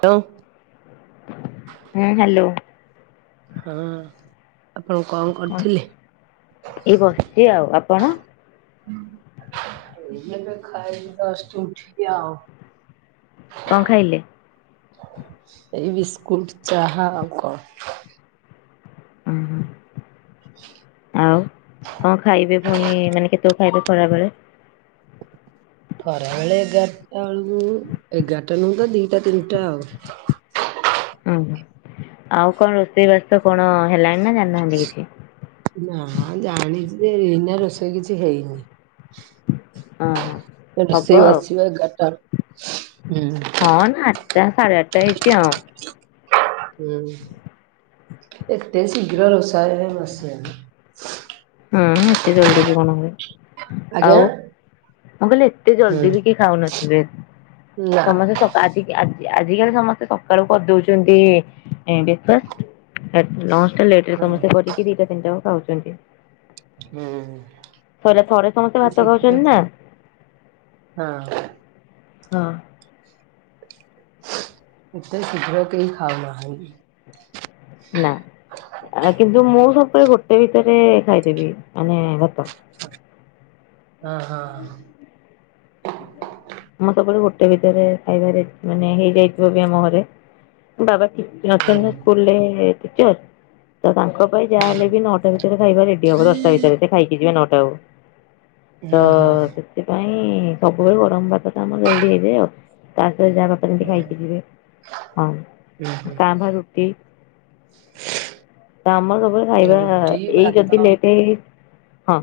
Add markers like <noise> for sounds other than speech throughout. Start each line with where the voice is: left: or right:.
right: Hello
left: ହୁଁ hello
right: ହଁ ଆପଣ କଣ
left: କନ୍
right: କରୁଥିଲେ?
left: ଏଇ ବସିଚି ଆଉ, ଆପଣ--?
right: ଏଇ ଏବେ ଖାଇକି ଯଷ୍ଟ ଉଠିିଲି ଆଉ
left: କଁଅ ଖାଇଲେ?
right: ଏଇ ବିସ୍କୁଟ ଚାହା ଆଉ କଣ?
left: ହୁଁ, ହୁଁ। ଆଉ କଣ ଖାଇବେ ପୁଣି, ମାନେ କେତେବେଳକୁ ଖାଇବେ ଖରାବେଳେ?
right: ଖରା ବେଳେ, ଏଗାରଟା ବେଳକୁ, ଏଗାରଟା ନୁହେଁ ତ ଦିଟା ତିନିଟା ଆଉ
left: ଓ, ଆଉ କଣ ରୋଷେଇ ବାସ କଣ ହେଲାଣି ନା ଜାଣିନାହାନ୍ତି କିଛି?
right: ନା ଜାଣିଛି ଯେ -ଏହିନା ରୋଷେଇ କିଛି ହେଇନି ।
left: ହଁ, ହଁ ।
right: ରୋଷେଇ ବସିବ ଏଗାଟାରୁ, ହୁଁ।
left: ସାଢ଼େ ଆଠଟା ହେଇଛିି ଆଉ।
right: ହୁଁ, ଏତେ ଶୀଘ୍ର ରୋଷା ଘରେ ବସିବନି ।
left: ହୁଁ, ଏତେ ଜଲଦି ବି କଣ ହବ?
right: ଆଜ୍ଞା
left: ଆଉ ମୁଁ କହିଲି, ଏତେ
right: ହୁଁ
left: ଜଲଦି ବି କି ଖାଉନଥିବେ?
right: ନା।
left: ସମସ୍ତେ <unintelligible> କାଜି ଆଜି। ଆଜିକାଲି ସମସ୍ତେ ସକାଳୁ କରିଦଉଛନ୍ତି, ବିଶେଷ ଲେଟ ରେ
right: ହୁଁ
left: ସମସ୍ତେ କରିକି ଦିଟା ତିନିଟା ବେଳ କୁ ଖାଉଛନ୍ତି।
right: ହୁଁ
left: ଥରେ ଥରେ ସମସ୍ତେ ଭାତ
right: ଶୀଘ୍ର
left: ଖାଉଛନ୍ତି ନା?
right: ହଁ।
left: ହଁ।
right: ଏତେ ଶୀଘ୍ର କେହି ଖାଉ ନାହାଁନ୍ତି।
left: ନା। କିନ୍ତୁ, ମୁଁ ସବୁବେଳେ ଗୋଟେ ଭିତରେ ଖାଇଦେବି ମାନେ ଭାତ।
right: ହଁ ହଁ।
left: ମୁଁ ସବୁବେଳେ ଗୋଟେ ଭିତରେ ଖାଇବାରେ, ମାନେ ହେଇଯାଇଥିବ ବି ଆମ ଘରେ, ବାବା ଠିକ ଅଛନ୍ତି, ସ୍କୁଲରେ ଟିଚର ତ ତାଙ୍କ ତାଙ୍କ ପାଇଁ ଯାହାହଲେ ବି
right: ହୁଁ
left: ନଅଟା ଭିତରେ ଖାଇବା ରେଡି ହବ, ଦଶଟା ଭିତରେ, ସେ ଖାଇକି ଯିବେ ନଅଟା ବେଳୁ। ତ
right: ହଁ
left: ସେଥିପାଇଁ ସବୁବେଳେ ଗରମ ଭାତ ଟା ଆମର ଜଲଦି ହେଇଯାଏ ଆଉ। ଯାହା ବାରେ ଏମତି
right: ହଁ
left: ଖାଇକି ଯିବେ, ହଁ, କାଁ ଭା ରୁଟି। ତ ଆମର ସବୁ ବେଳେ ଖାଇବା,
right: ରୁଟି
left: ଏଇ
right: ଭାତ
left: ଯଦି ଲେଟ୍ ହେଇ ହଁ,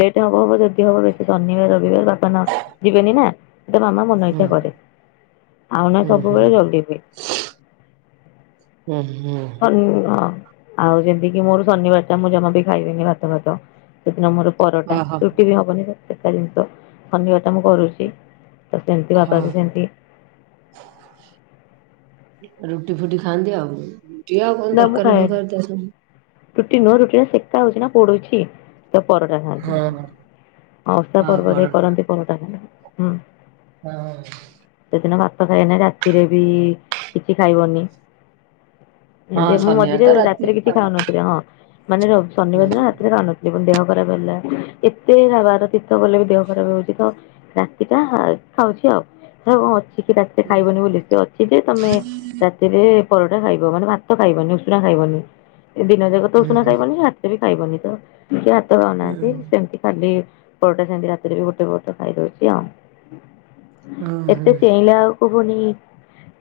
left: ଲେଟ୍ ହବ, ହବ, ଯଦି ହବ ବେଶୀ ଶନିବାର ରବିବାର ବାପା ନା ଯିବେନି ନା। ଟ ମାମା ମନ
right: ହୁଁ
left: ଇଚ୍ଛା କରେ, ଆଉ ନା ସବୁବେଳେ ଜଲଦି ହୁଏ।
right: ଉଁ ହୁଁ ।
left: ହଁ ଆଉ, ଯେମିତି କିି ମୋର ଶନିବାର ଟା, ମୁଁ ଜମା ବି ଖାଇବନି ଭାତ ଫାତ। ସେଦିନ ମୋର ପରଟା,
right: ଓହୋ
left: ରୁଟି ବି ହବନି, ସେକା ଜିନିଷ, ଶନିବାର ଟା ମୁଁ କରୁଛି। ତ ସେମିତି ବାପା
right: ହଁ
left: ବି ସେମତି
right: ରୁଟି ଫୁଟି ଖାଆନ୍ତି ଆଉ, ରୁଟି ଆଉ କଣ
left: ନା ମୁଁ
right: ତରକାରୀ
left: ଖାଏନି
right: ଫରକାରୀ ତ ସହିତ।
left: ରୁଟି ନୁହଁ, ରୁଟିରା ସେକା ହଉଛି ନା ପୋଡୁଛି। ତ ପରଟା ଖାଆନ୍ତି,
right: ହଁ
left: ଅଷା
right: ହଁ
left: ପର୍ବରେ
right: ପରଟା
left: କରନ୍ତି ପରଟା ଖାନ୍ତି, ହୁଁ।
right: ହଁ ହ।
left: ଦିନ ଭାତ ଖାଇନି, ରାତିରେ ବି କିଛି ଖାଇବନି।
right: ହଁ
left: ଏ ମୁଁ
right: ଶନିବାର
left: ମଝିରେ
right: ତ ରାତି
left: ରାତିରେ କିଛି
right: ଖାଆନ୍ତି।
left: ଖାଉନଥିଲି, ହଁ, ମାନେ
right: ହୁଁ
left: ଶନିବାର ଦିନ ରାତିରେ ଖାଉନଥିଲି ମ ଦେହ ଖରାପ ହେଲା, ଏତେ ବାର ତୀର୍ଥ ଗଲେ ବି ଦେହ ଖରାପ ହଉଛି ତ, ରାତିଟା ଖାଉଛି ଆଉ। କଣ ଅଛି କି ରାତିରେ ଖାଇବନି ବୋଲି, ସେ ଅଛି ଯେ ତମେ ରାତିରେ ପରଟା ଖାଇବ। ମାନେ ତ ଖାଇବନି, ଉଷୁନା ଖାଇବନି, ଏ ଦିନ ଯାକ ତ ଉଷୁନା
right: ହୁଁ ହୁଁ
left: ଖାଇବନି, ରାତିରେ ଖାଇବନି, ତ ସେ ହାତ
right: ହୁଁ
left: ନଉନାହାନ୍ତି, ସେମିତି ଖାଲି। ପରଟା ଖାନ୍ତି, ରାତିରେ ବି ଗୋଟେ ପରଟା ଖାଇଦଉଛି ଆଉ,
right: ହୁଁ
left: ଏତେ
right: ହୁଁ
left: ଚେଇଁଲେ ଆଉ ଶୁଭୁନି,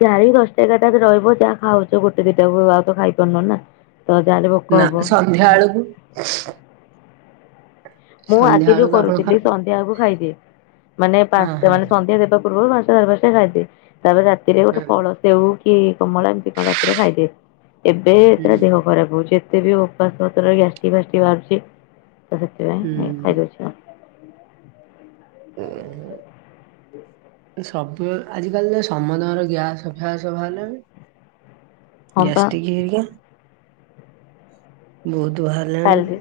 left: ଚାରି ଦଶଟା ଏଗାରଟା ରେ ରହିବ ଯାହା ଖାଉଛ ଗୋଟେ ଦିନ ଆଉ ତ ଖାଇ ପାରୁନୁ ନା। ଯାହାହେଲେ ଭୋକ
right: ନା
left: ହବ
right: ସନ୍ଧ୍ୟା ଆଳକୁ
left: ମୁଁ ଆଗେ ଯୋଉ
right: ଆପଣ
left: କରୁଥିଲି,
right: ଖାଆନ୍ତି
left: ସନ୍ଧ୍ୟା ଆକୁ ଖାଇଦିଏ। ମାନେ
right: ହଁ
left: ପାଞ୍ଚଟା
right: ହଁ
left: ମାନେ, ସନ୍ଧ୍ୟା ଦେବା ପୂର୍ବରୁ ପାଞ୍ଚଟା ସାଢେ ପାଞ୍ଚଟା ଖାଇଦିଏ, ତାପରେ ରାତିରେ ଗୋଟେ ଫଳ ସେଉ କି କମଳା, ଏମିତି କଣ ରାତିରେ ଖାଇଦିଏ, ଏବେ
right: ହଁ
left: ତା ଦେହ
right: ହୁଁ
left: ଖରାପ ହଉଛି। ଏତେବି ଉପାସ ମତ ଗ୍ୟାଷ୍ଟଟି ଫ୍ୟାଷ୍ଟଟି ବାହାରୁଛି।
right: ହୁଁ।
left: ହୁଁ। <unintelligible>
right: ହୁ ହ। <unintelligible>
left: ହୁଁ। <inaudible>
right: ସବୁ ଆଜିିକାଲି ତ ସମଧର ଗ୍ୟାସ ଫ୍ୟାସ ବାହାରିଲାଣି।
left: ହଁ ପା
right: ଗ୍ୟାସଟିକ୍ ହେଇକା ବୋହୁତ
left: କାଲବେ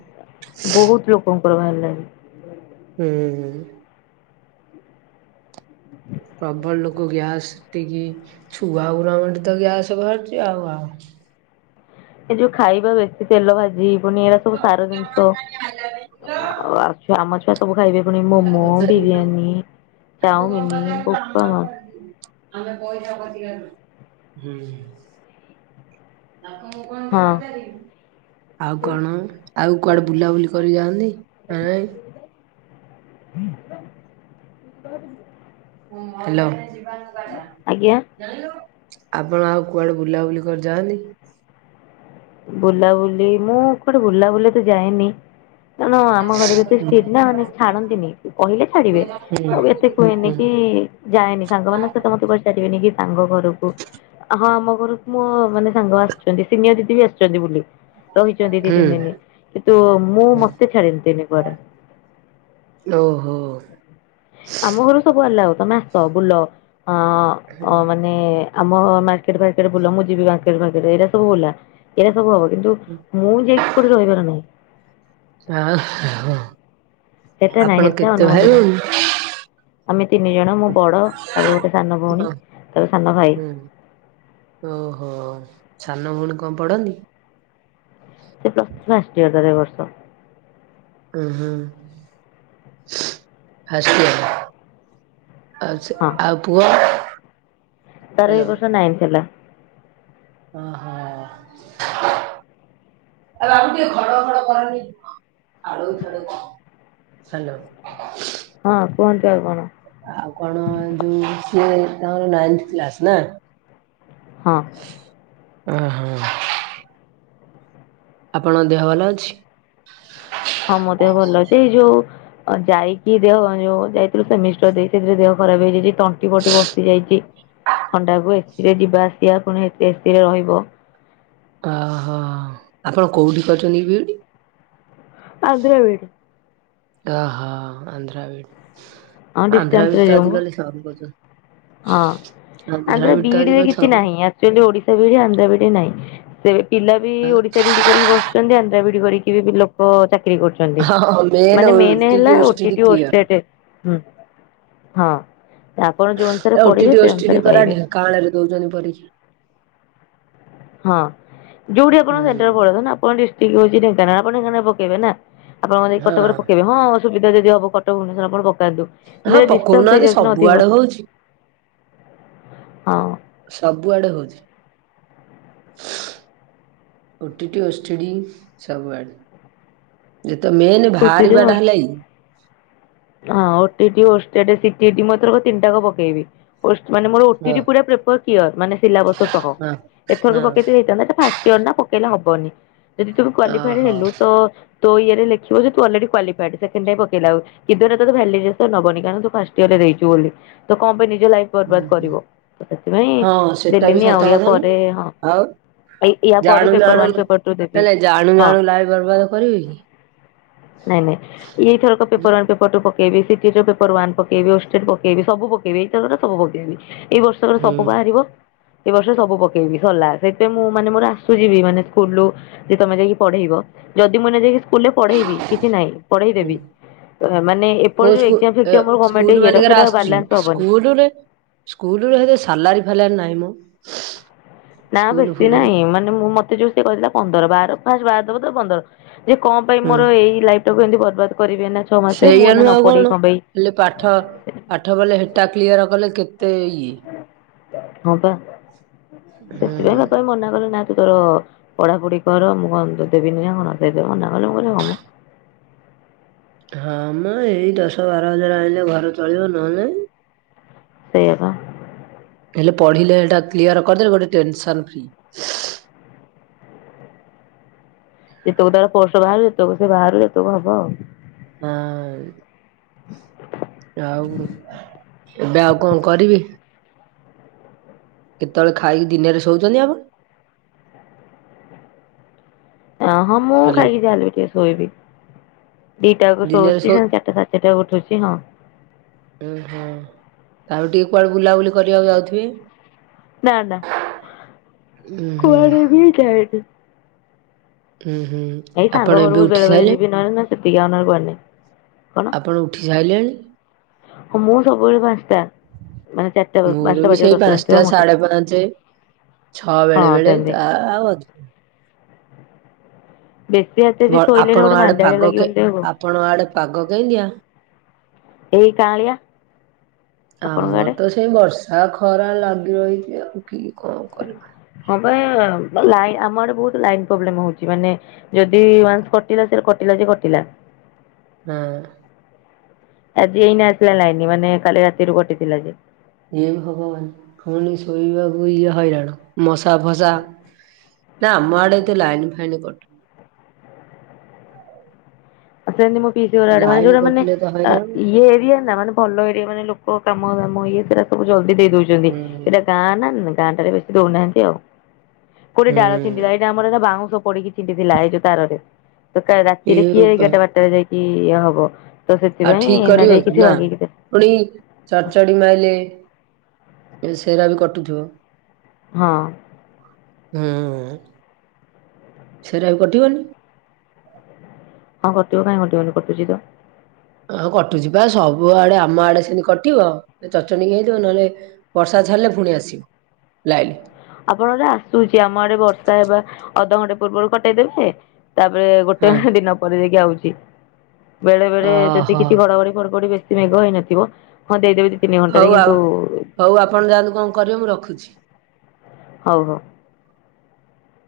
left: ବୋହୁତ ଲୋକଙ୍କର ଭାରଲାଣି।
right: ହୁଁ ହୁଁ। ପ୍ରବଳ ଲୋକ ଗ୍ୟାସଟିକି ଛୁଆ ଉରାଙ୍କଠି ତ ଗ୍ୟାସ୍ ବାହାରଚି ଆଉ ଆଉ। ହ
left: ଏ ଯୋଉ ଖାଇବା ବେଶୀ ତେଲ ଭା ଜି ପୁଣି ଏରା ସବୁ ସାର ଜିନିଷ ଆ ଆଉ ଛୁଆ ଆମ ଛୁ ସବୁ ଖାଇବେ ପୁଣି ମୋମୋ ବିରିୟାନୀ।
right: ତାକୁ କଁ
left: ଚାଉମିନି
right: ପଚାରେ
left: ବୋପା
right: ତମର
left: ମା
right: କରନ୍ତି କି ଆମେ ପଇସା ପଚିକା <unintelligible> ହୁଁ। ତାକୁ ମୁଁ କଣ୍ଟେ
left: ହଁ
right: ପଚାରିବି? ଆଉ କଣ ଆଉ କୁଆଡ଼େ ବୁଲାବୁଲି କରି ଯାଆନ୍ତି ନାଁ ନାଇଁ?
left: ବେ ଉତ୍କଳ <unintelligible>
right: ହେଲୋ।
left: ଆଜ୍ଞା।
right: ଆପଣ ଆଉ କୁଆଡ଼େ ବୁଲାବୁଲି କରି ଯାଆନ୍ତି?
left: ବୁଲାବୁଲି ମୁଁ କୁଆଡ଼େ ବୁଲାବୁଲି ଏତେ ଯାଏନି। ଜାନ ଆମ ଘରେ ବି ଏତେ
right: ହୁଁ।
left: ଷ୍ଟିଟ୍ ନାଁ ମାନେ ଛାଡ଼ନ୍ତିନି କହିଲେ
right: ହୁଁ
left: ଛାଡ଼ିବେ
right: ହୁଁ
left: ମୁଁ ବି ଏତେ କୁହେନି କି ଇ ଯାଏନି ସାଙ୍ଗମାନଙ୍କ ସହିତ ମତେ କୁଆଡ଼େ ଛାଡ଼ିବେନି ଗି ସାଙ୍ଗ ଘରୁକୁ ହଁ ଆମ ଘରୁକୁ ମୋ ମାନେ ସାଙ୍ଗ ଆସୁଚନ୍ତି ସିନିୟର୍ ଦିଦି ବି ଆସଚନ୍ତି ବୁଲି‌। ରହିଚନ୍ତି ଦି ତିନି ଦିନ କିନ୍ତୁ ମୁଁ ମତେ ଛାଡ଼େନ୍ତିନି କୁଆଡ଼େ।
right: ନୋ
left: ଆମ ଘରୁକୁ ସବୁ ଆଲାଉ। ତମେ ଆସ ବୁଲ ଅ ଅ ମାନେ ଆମ ମାର୍କେଟ୍ ଫାର୍କେଟ୍ ବୁଲ ମୁଁ ଯିବି ମାର୍କେଟ୍ ଫାର୍କେଟ୍ ଏରା ସବୁ ବୁଲା ଏରା ସବୁ ହବ କିନ୍ତୁ ମୁଁ ଯାଇକି କୋଉଠି ରହିବାର ନାହିଁ।
right: ଅ ହଁ
left: ହେଟା ନାହିଁ
right: ଆପଣ
left: ହେଟା
right: କେତେ
left: ଅନୁମତି
right: ଭାଇ?
left: ନାହିଁ ଆମେ ତିନି ଜଣ ମୁ ବଡ଼ ତାପରେ ଗୋଟେ ସାନ ଭଉଣୀ ତାପରେ ସାନ ଭାଇ।
right: ହୁଁ ଓହୋ ସାନ ଭୋଉଣୀ କଣ ପଢ଼ନ୍ତି?
left: ସେ ପ୍ଲସ୍ ଟୁ ଫାଷ୍ଟ୍ ଇଅର ତାର ଏ ବର୍ଷ।
right: ଉଁ ହୁଁ ଫାଷ୍ଟ୍ ଇଅର୍। ଆଉ ସେ
left: ହଁ
right: ଆଉ ପୁଅ?
left: ତାର ଏଇ ବର୍ଷ ନାଇନ୍ଥ୍ ହେଲା।
right: ଅହ। ଆ ବାବୁ ଟିଏ ଖଡ଼ଘଡ଼ କରନି <unintelligible> ଖାଡ଼ଉ ଖାଡ଼ଉ <inaudible> ହାଲୋ।
left: ହଁ କୁହନ୍ତୁ ଆଉ କଣ।
right: ଆଉ କଣ ଯୋଉ ସିଏ ତାଙ୍କର ନାଇନ୍ଥ୍ କ୍ଲାସ୍ ନାଁ?
left: ହଁ।
right: ଅହଁ। ଆପଣ ଦେହ ଭଲ ଅଛି?
left: ହଁ ମୋ ଦେହ ଭଲ ଅଛି ଏ ଯୋଉ ଅ ଯାଇକି ଦେହ ଯୋଉ ଯାଇଥିଲୁ ସେମିଷ୍ଟର୍ ଦେଇ ସେଥିରେ ଦେହ ଖରାପ ହେଇଯାଇଚି ତଣ୍ଟି ଫଣ୍ଟି ବସି ଯାଇଚି। ଥଣ୍ଡାକୁ ଏ ସି ରେ ଯିବା ଆସିଆ ପୁଣି ହେତି ଏ ସି ରେ ରହିବ।
right: ଅହ ଆପଣ କୋଉଠି କରିଚନ୍ତି ବିଇଡ଼ି?
left: ଆନ୍ଧ୍ରା ବିଏଡ଼୍।
right: ଅହ ଆନ୍ଧ୍ରା ବିଡ଼ି।
left: ହଁ ଡିଷ୍ଟାନ୍ସ୍ ରେ ଯୋଉ ମ
right: କରୁଛନ୍ତି।
left: ହଁ। ଆନ୍ଧ୍ରା
right: ବିଇଡି ତ
left: ବିଡି଼ରେ
right: ଆଜିକାଲି
left: କିଛି
right: ସବୁ
left: ନାହିଁ ଆକ୍ଚୁଆଲି ଓଡ଼ିଶା ବିଡ଼ି ଆନ୍ଧ୍ର ବିଡ଼ି ନାହିଁ। ସେ ପିଲା ବି ଓଡ଼ିଶା ବିଡ଼ି କରିକି ବସୁଚନ୍ତି ଆନ୍ଧ୍ରା ବିଡ଼ି କରିକି ବି ଲୋକ ଚା ବିକ୍ରି କରୁଛନ୍ତି
right: ହଁ ମେନ୍
left: ମାନେ ମେନେ
right: ଓଟିଟି
left: ହେଲା
right: ଓଷ୍ଟିଟି
left: ଓଟିଟି
right: କ୍ଲିୟର।
left: ଓଷ୍ଟେଡେ। ହୁଁ, ହଁ। ତ ଆପଣ ଯୋଉ ଅନୁସାରେ
right: ଏ
left: ପଢ଼ିବେ
right: ଓଟିଟି
left: ସେ
right: ଓଷ୍ଟିଟି
left: ଅନୁସାରେ
right: ପରା
left: ପାଇବେ।
right: ଢେଙ୍କାନାଳରେ ଦଉଛନ୍ତି ପରୀକ୍ଷା।
left: ହଁ ଯୋଉଠି ଆପଣ ସେଣ୍ଟର
right: ହୁଁ
left: ପଡିବ ନା ।ଆପଣ ଡିଷ୍ଟ୍ରିକ ହଉଚି ଢେଙ୍କାନାଳ ଆପଣ ଢେଙ୍କାନାଳ ପକେଇବେ ନା। ଆପଣଙ୍କର ଯଦି
right: ହଁ
left: କଟକରେ ପକେଇବେ ହଁ ସୁବିଧା ଯଦି ହବ କଟକ ଭୁବନେଶ୍ୱର ଆପଣ ପକାନ୍ତୁ।
right: ହଁ
left: କିନ୍ତୁ ଡିଷ୍ଟାନ୍ସ
right: ପକଉନାହାନ୍ତି
left: ହେଇଯାଉଛି ନା
right: ସବୁ
left: ଅଧିକ
right: ଆଡ଼େ
left: ବାଟ
right: ହଉଛି । ସବୁଆଡେ ହଉଛି। ଓ ଟି ଟି, ଓଷ୍ଟେଡି ସବୁ ଆଡେ। ଯେ ତ ମେନ୍ ବାହାରିବା ଟା ହେଲା
left: ହଁ
right: ଇ।
left: ଓ ଟି ଟି, ଓ ଷ୍ଟେଡ, ସିଟିଇଟି ମୁଁ ଏଥର ତିନିଟା ଯାକ ପକେଇବି। ୱେଶ ମାନେ ମୋର ଓ ଟି ଟି
right: ଓହୋ।
left: ପୁରା ପେପର୍ କ୍ଲିୟର୍। ମାନେ ସିଲାବସ ସହ,
right: ହଁ
left: ଏଥରକୁ ପକେଇ
right: ହଁ
left: ଥିଲେ ହେଇଥାନ୍ତା । ଏଟା ଫାଷ୍ ସିଅର୍ ନା ପକେଇଲେ ହବନି। ଯଦି ତୁମେ କ୍ୱାଲିଫାଏଡ଼
right: ଓହୋ
left: ହେଲୁ ତ ତୋ ଇଏରେ ଲେ <unintelligible> ତୁ ଅଲରେଡି କ୍ୱାଲିଫାଏଡ୍। ସେକେଣ୍ଡ ଟାଇମ୍ ପକେଇଲା ଆଉ କିନ୍ତୁ ଏଟା ତୋତେ ଭେଲିଡେସନ୍ ନବନି। କାରଣ ତୁ ଫାଷ୍ଟ ଇୟର୍ ରେ ଦେଇଚୁ <unintelligible> ତ କଣ ପାଇଁ ନେ ନିଜ ଲାଇଫ୍ ବର୍ବାଦ
right: ହୁଁ ହୁଁ
left: କରିବ । ତ ସେଥିପାଇଁ
right: ହଁ ସେଟା ବି
left: ଦେଲିନି
right: ସତ
left: ଆଉ। ୟା
right: କଥା ନୁହଁ।
left: ପରେ ହଁ
right: ଆଉ
left: ଏଇ ୟା ପରେ
right: ଜାଣୁ
left: ପେପର
right: ଜାଣୁ
left: ୱାନ୍ ପେପର୍ ଟୁ ଦେବି।
right: ନାଇଁ ନାଇଁ ଜାଣୁ
left: ହଁ
right: ଜାଣୁ ଲାଇଫ୍ ବର୍ବାଦ କରିବେ କି?
left: ନାଇଁ ନାଇଁ ଏଇଥରକ ପେପର୍ ୱାନ୍ ପେପର୍ ଟୁ ପ କେ ବି ଶିକିଚ ପେପର୍ ୱାନ୍ ପକେଇବ। ଓଷ୍ଟେଡ ପକେଇବି ସବୁ ପକେଇବି। ଏଇ ଥର ଟା ସବୁ ପକେଇବି। ଏଇ ବର୍ଷରେ
right: ହୁଁ
left: ସବୁ ବାହାରିବ। ଏ ବର୍ଷ ସବୁ ପକେଇବି ସରିଲା। ସେଇଥିପାଇଁ ମୁଁ ମାନେ ମୋର ଆସୁଚି ବି ମାନେ ସ୍କୁଲ୍ ରୁୁ ଯେ ତୋମେ ଯାଇକି ପଢେଇ ବ-ଯଦି ମୁଁ ଏଇନା ଯାଇକି ସ୍କୁଲ୍ ରେ ପଢେଇବି କିଛି ନାହିଁ ପଢେଇ
right: ହୁଁ
left: ଦେବି। ଅ, ମାନେ
right: କୋଉ
left: ଏପଟ ଯୋଉ
right: ସ୍କୁ
left: ଏକ୍ଜାମ୍
right: ଏ
left: ଫେକ୍ଜାମ୍
right: ସ୍କୁଲ
left: ଗମେଣ୍ଟ ଇଏର ସେଟା ବାଲାନ୍ସ ହବନି।
right: ସ୍କୁଲ୍ ର ସେତେ ସାଲାରୀ ଫାଲାରୀ ନାହିଁ ମୋ।
left: ନା ବେଶୀ ନାହିଁ ମାନେ ମୁଁ ମୋତେ ଯୋଉ ସେ କହିଥିଲା ପନ୍ଦର ବାର ଫାଷ୍ଟ ବାର ଦବ ତା ପରେ ପନ୍ଦର। ଯେ କଣ ପାଇଁ
right: ହୁଁ।
left: ମୋର ଏଇ ଲାଇଫ୍ ଟାକୁ ଏମିତି ବର୍ବାଦ କରିବି ଏଇନା ଛଅ ମାସେ ମୁଁ
right: ସେଇଆ
left: ଏଇନା ନ
right: ନୁହେଁ ଆଉ
left: ପଢ଼ିକି
right: କଣ
left: ପାଇଁ
right: ହେଲା ପାଠ ପାଠ ବଲେ ହେ ଟା କ୍ଲିୟର୍ କଲେ କେତେ ଇଏ।
left: ହଁ ପା
right: ହୁଁ
left: ସେଥିପାଇଁ ବାପା ମନା କଲେ ନା ତୁ ତୋର ପଢାପଢି କର ମୁଁ କଣ ତୋତେ ଦେବିନି ନା କଣ ସିଏ ତ ମନା କଲେ ମୁଁ କହିଲି ହଁ ମୋ।
right: <inaudible> ହଁ ମୋ ଏଇ ଦଶ ବାର ହଜାର ଆଣିଲେ ଘର ଚଳିବ ନହେଲେ ନାହିଁ।
left: ସେଇଆ ପା।
right: ଏ ପଢିଲେ ସେଟା କ୍ଲିୟର୍ କରିଦେଲେ ଗୋଟେ ଟେନସନ ଫ୍ରୀ।
left: ଯେତକ ତାର ପୋଷ୍ଟ ବାହାରେ ତବ ସେ ବାହାରିଲେ ଏତକ ହବ ଆଉ।
right: ହଁ। ଆଉ ଏବେ ଆଉ କଣ କରିବି? କେତେବେଳେ ଖାଇକି ଦିନରେ ଶୋଉଚନ୍ତି ଆପଣ?
left: ଅ, ହଁ ମୁଁ
right: ହ୍ୟାଲୋ
left: ଖାଇକି ଯାହା ହେଲେ ବି ଟିକେ ଶୋଇବି। ଦିଟା ବେଳକୁ
right: ଦିନରେ
left: ଶୋଉଚି
right: ଶୋ
left: ସାଢ ଚାରଟା ସାଢ଼େ ଚାରଟା ଉଠୁଚି ହଁ।
right: ଉଁ, ହଁ ତାପରେ ଟିକେ କୁଆଡ଼େ ବୁଲାବୁଲି କରିବାକୁ ଯାଉଥିବେ?
left: ନା ନା
right: ଉୁଁ ହୁଁ
left: କୁଆଡ଼େ ବି ଯାଏନି ।
right: ଉୁଁ ହୁଁ
left: ଏଇ
right: ଆପଣ
left: ସାଙ୍ଗ
right: ଏବେ
left: ଘରକୁ
right: ଉଠି
left: ବେଳେ ବେଳେ
right: ସାଇଲେ
left: ଯିବି ନହେଲେ ନା ସେତିକି ଆଉ ନ ହେଲେ କୁଆଡ଼େ ନାହିଁ। କ'ଣ
right: ଆପଣ ଉଠି ସାଇଲେଣି?
left: ହଁ ମୁଁ ସବୁବେଳେ ପାନ୍ସ ଟା।
right: ମୋର ବି ସେଇ ପାନ୍ସ ଟା
left: ଉଠିବି
right: ସାଢେ ପାଞ୍ଚେ। ଛଅ ବେଳେ
left: ହଁ
right: ବେଳେ
left: ସେମିତି
right: ଆ, ଆଉ ଅଧି
left: ବେଶୀ ରାତିରେ ବି ଶୋଇଲେ ନା
right: ବ-ଆପଣଙ୍କ
left: ଗୋଟେ
right: ଆଡ଼େ
left: ମାନ୍ଦାଳିଆ
right: ପାଗ
left: ଲାଗିବନି ଦେହକୁ
right: କେ-ଆପଣଙ୍କ ଆଡ଼େ ପାଗ କେମିତିିଆ?
left: ଏଇ କାଆଁଳିଆ। ଆପଣଙ୍କ
right: ଆମର
left: ଆଡେ?
right: ତ ସେଇ ବର୍ଷା ଖରା ଲାଗି ରହିଚି ଆଉ କି କଣ କରିବା।
left: ହଁ ପା ବୋ ଲାଇ, ଆମ ଆଡେ ବହୁତ ଲାଇନ୍ ପ୍ରୋବ୍ଲେମ୍ ହଉଚି ମାନେ ଯଦି ୱାନ୍ସ କଟିଲା ସେ କଟିଲା ଯେ କଟିଲା
right: ହଁ।
left: ଆଜି ଏଇନେ ଆସିଲା ଲାଇନ ମାନେ କାଲି ରାତିରୁ କଟିଥିଲା ଯେ।
right: ଏଇ ଭଗବାନ ଫୁଣି ଶୋଇବାକୁ ଇଏ ହଇରାଣ ମଶା ଫସା। ନାଁ ଆମ ଆଡେ ତ ଲାଇନ୍ ଫାଇନ୍ କଟିନି।
left: ଆପର ନିମ ଫିଚର୍ ଆଡଭାନସ୍
right: ଲାଇନ
left: ଯୋଉଟା ମାନେ
right: କଟିଲେ ତ
left: ଆ
right: ହଇରାଣ
left: ଇଏ ଏରିଆ ନା ମାନେ ଭଲ ଏରିଆ ମାନେ ଲୋକ କାମ ଦାମ ଇଏ। ସେଇଟା ସବୁ ଜଲଦି ଦେଇ ଦଉଚନ୍ତି।
right: ହୁଁ
left: ଏଇଟା ଗାଁ ନା ଗାଁ ଟାରେ ବେଶୀ ଦଉନାହାନ୍ତି ଆଉ। କୋଉଠେ ଡାଳ
right: ହୁଁ
left: ଛିଣ୍ଡିଲା ଏଇଟା ଆମର ନା ବାଉଁଶ ପଡିକି ଛିଣ୍ଡି ଥିଲା ଏଇ ଯୋଉ ତାରରେ। ତ କାଲ୍
right: ଏ
left: ରାତିରେ କିଏ ଏଗାରଟା ବାରଟାରେ ଯାଇକି ଇଏ ହବ। ତ
right: ଆଉ
left: ସେଥିପାଇଁ
right: ଠିକ
left: ଏଇନା ଯାଇକି
right: କରିବକି
left: ସେ
right: ନା
left: ବାଗେଇକି ଦେ
right: ପୁଣି ଏଇ ଚଡ଼ଚଡି ମାଇଲେ ଏବେ ସେରା ବି କଟୁଥିବ।
left: ହଁ।
right: ହୁଁ ସେଟା ବି କଟିବନି।
left: ହଁ କଟିବ ନା କଟିବନି କଟୁଚି ତ?
right: ହଁ କଟୁଚି ବା ସବୁ ଆଡେ ଆମ ଆଡେ ସେମତି କଟିବ ଯଦି ଚଚଣ୍ଡିଙ୍ଗ୍ ହେଇଥିବ ନହେଲେ ବର୍ଷା ସଝାଲେ ପୁଣି ଆସିବ ଲାଇନ୍।
left: ଆପଣଟେ ଆସୁଚି ଆମ ଆଡେ ବର୍ଷା ହେବା ଅଧଘଣ୍ଟେ ପୂର୍ବରୁ କଟେଇଦେବେ। ତାପରେ ଗୋଟେ
right: ହଁ
left: ହାଣ୍ଡି ନପରେ ଯାଇକି ଆଉଚି ବେଳେ ବେଳେ ଯଦି
right: ଓହୋ
left: କିଛି ଘଡଘଡି ଫଡଘଡି ବେଶ୍ ମେଘ ହେଇନଥିବ ହଁ ଦେଇଦେବି।
right: ହଉ ଆଉ ହଉ ଆପଣ ଯାଆନ୍ତୁ କଣ କରିବେ ମୁଁ ରଖୁଛି।
left: ହଉ ହଉ।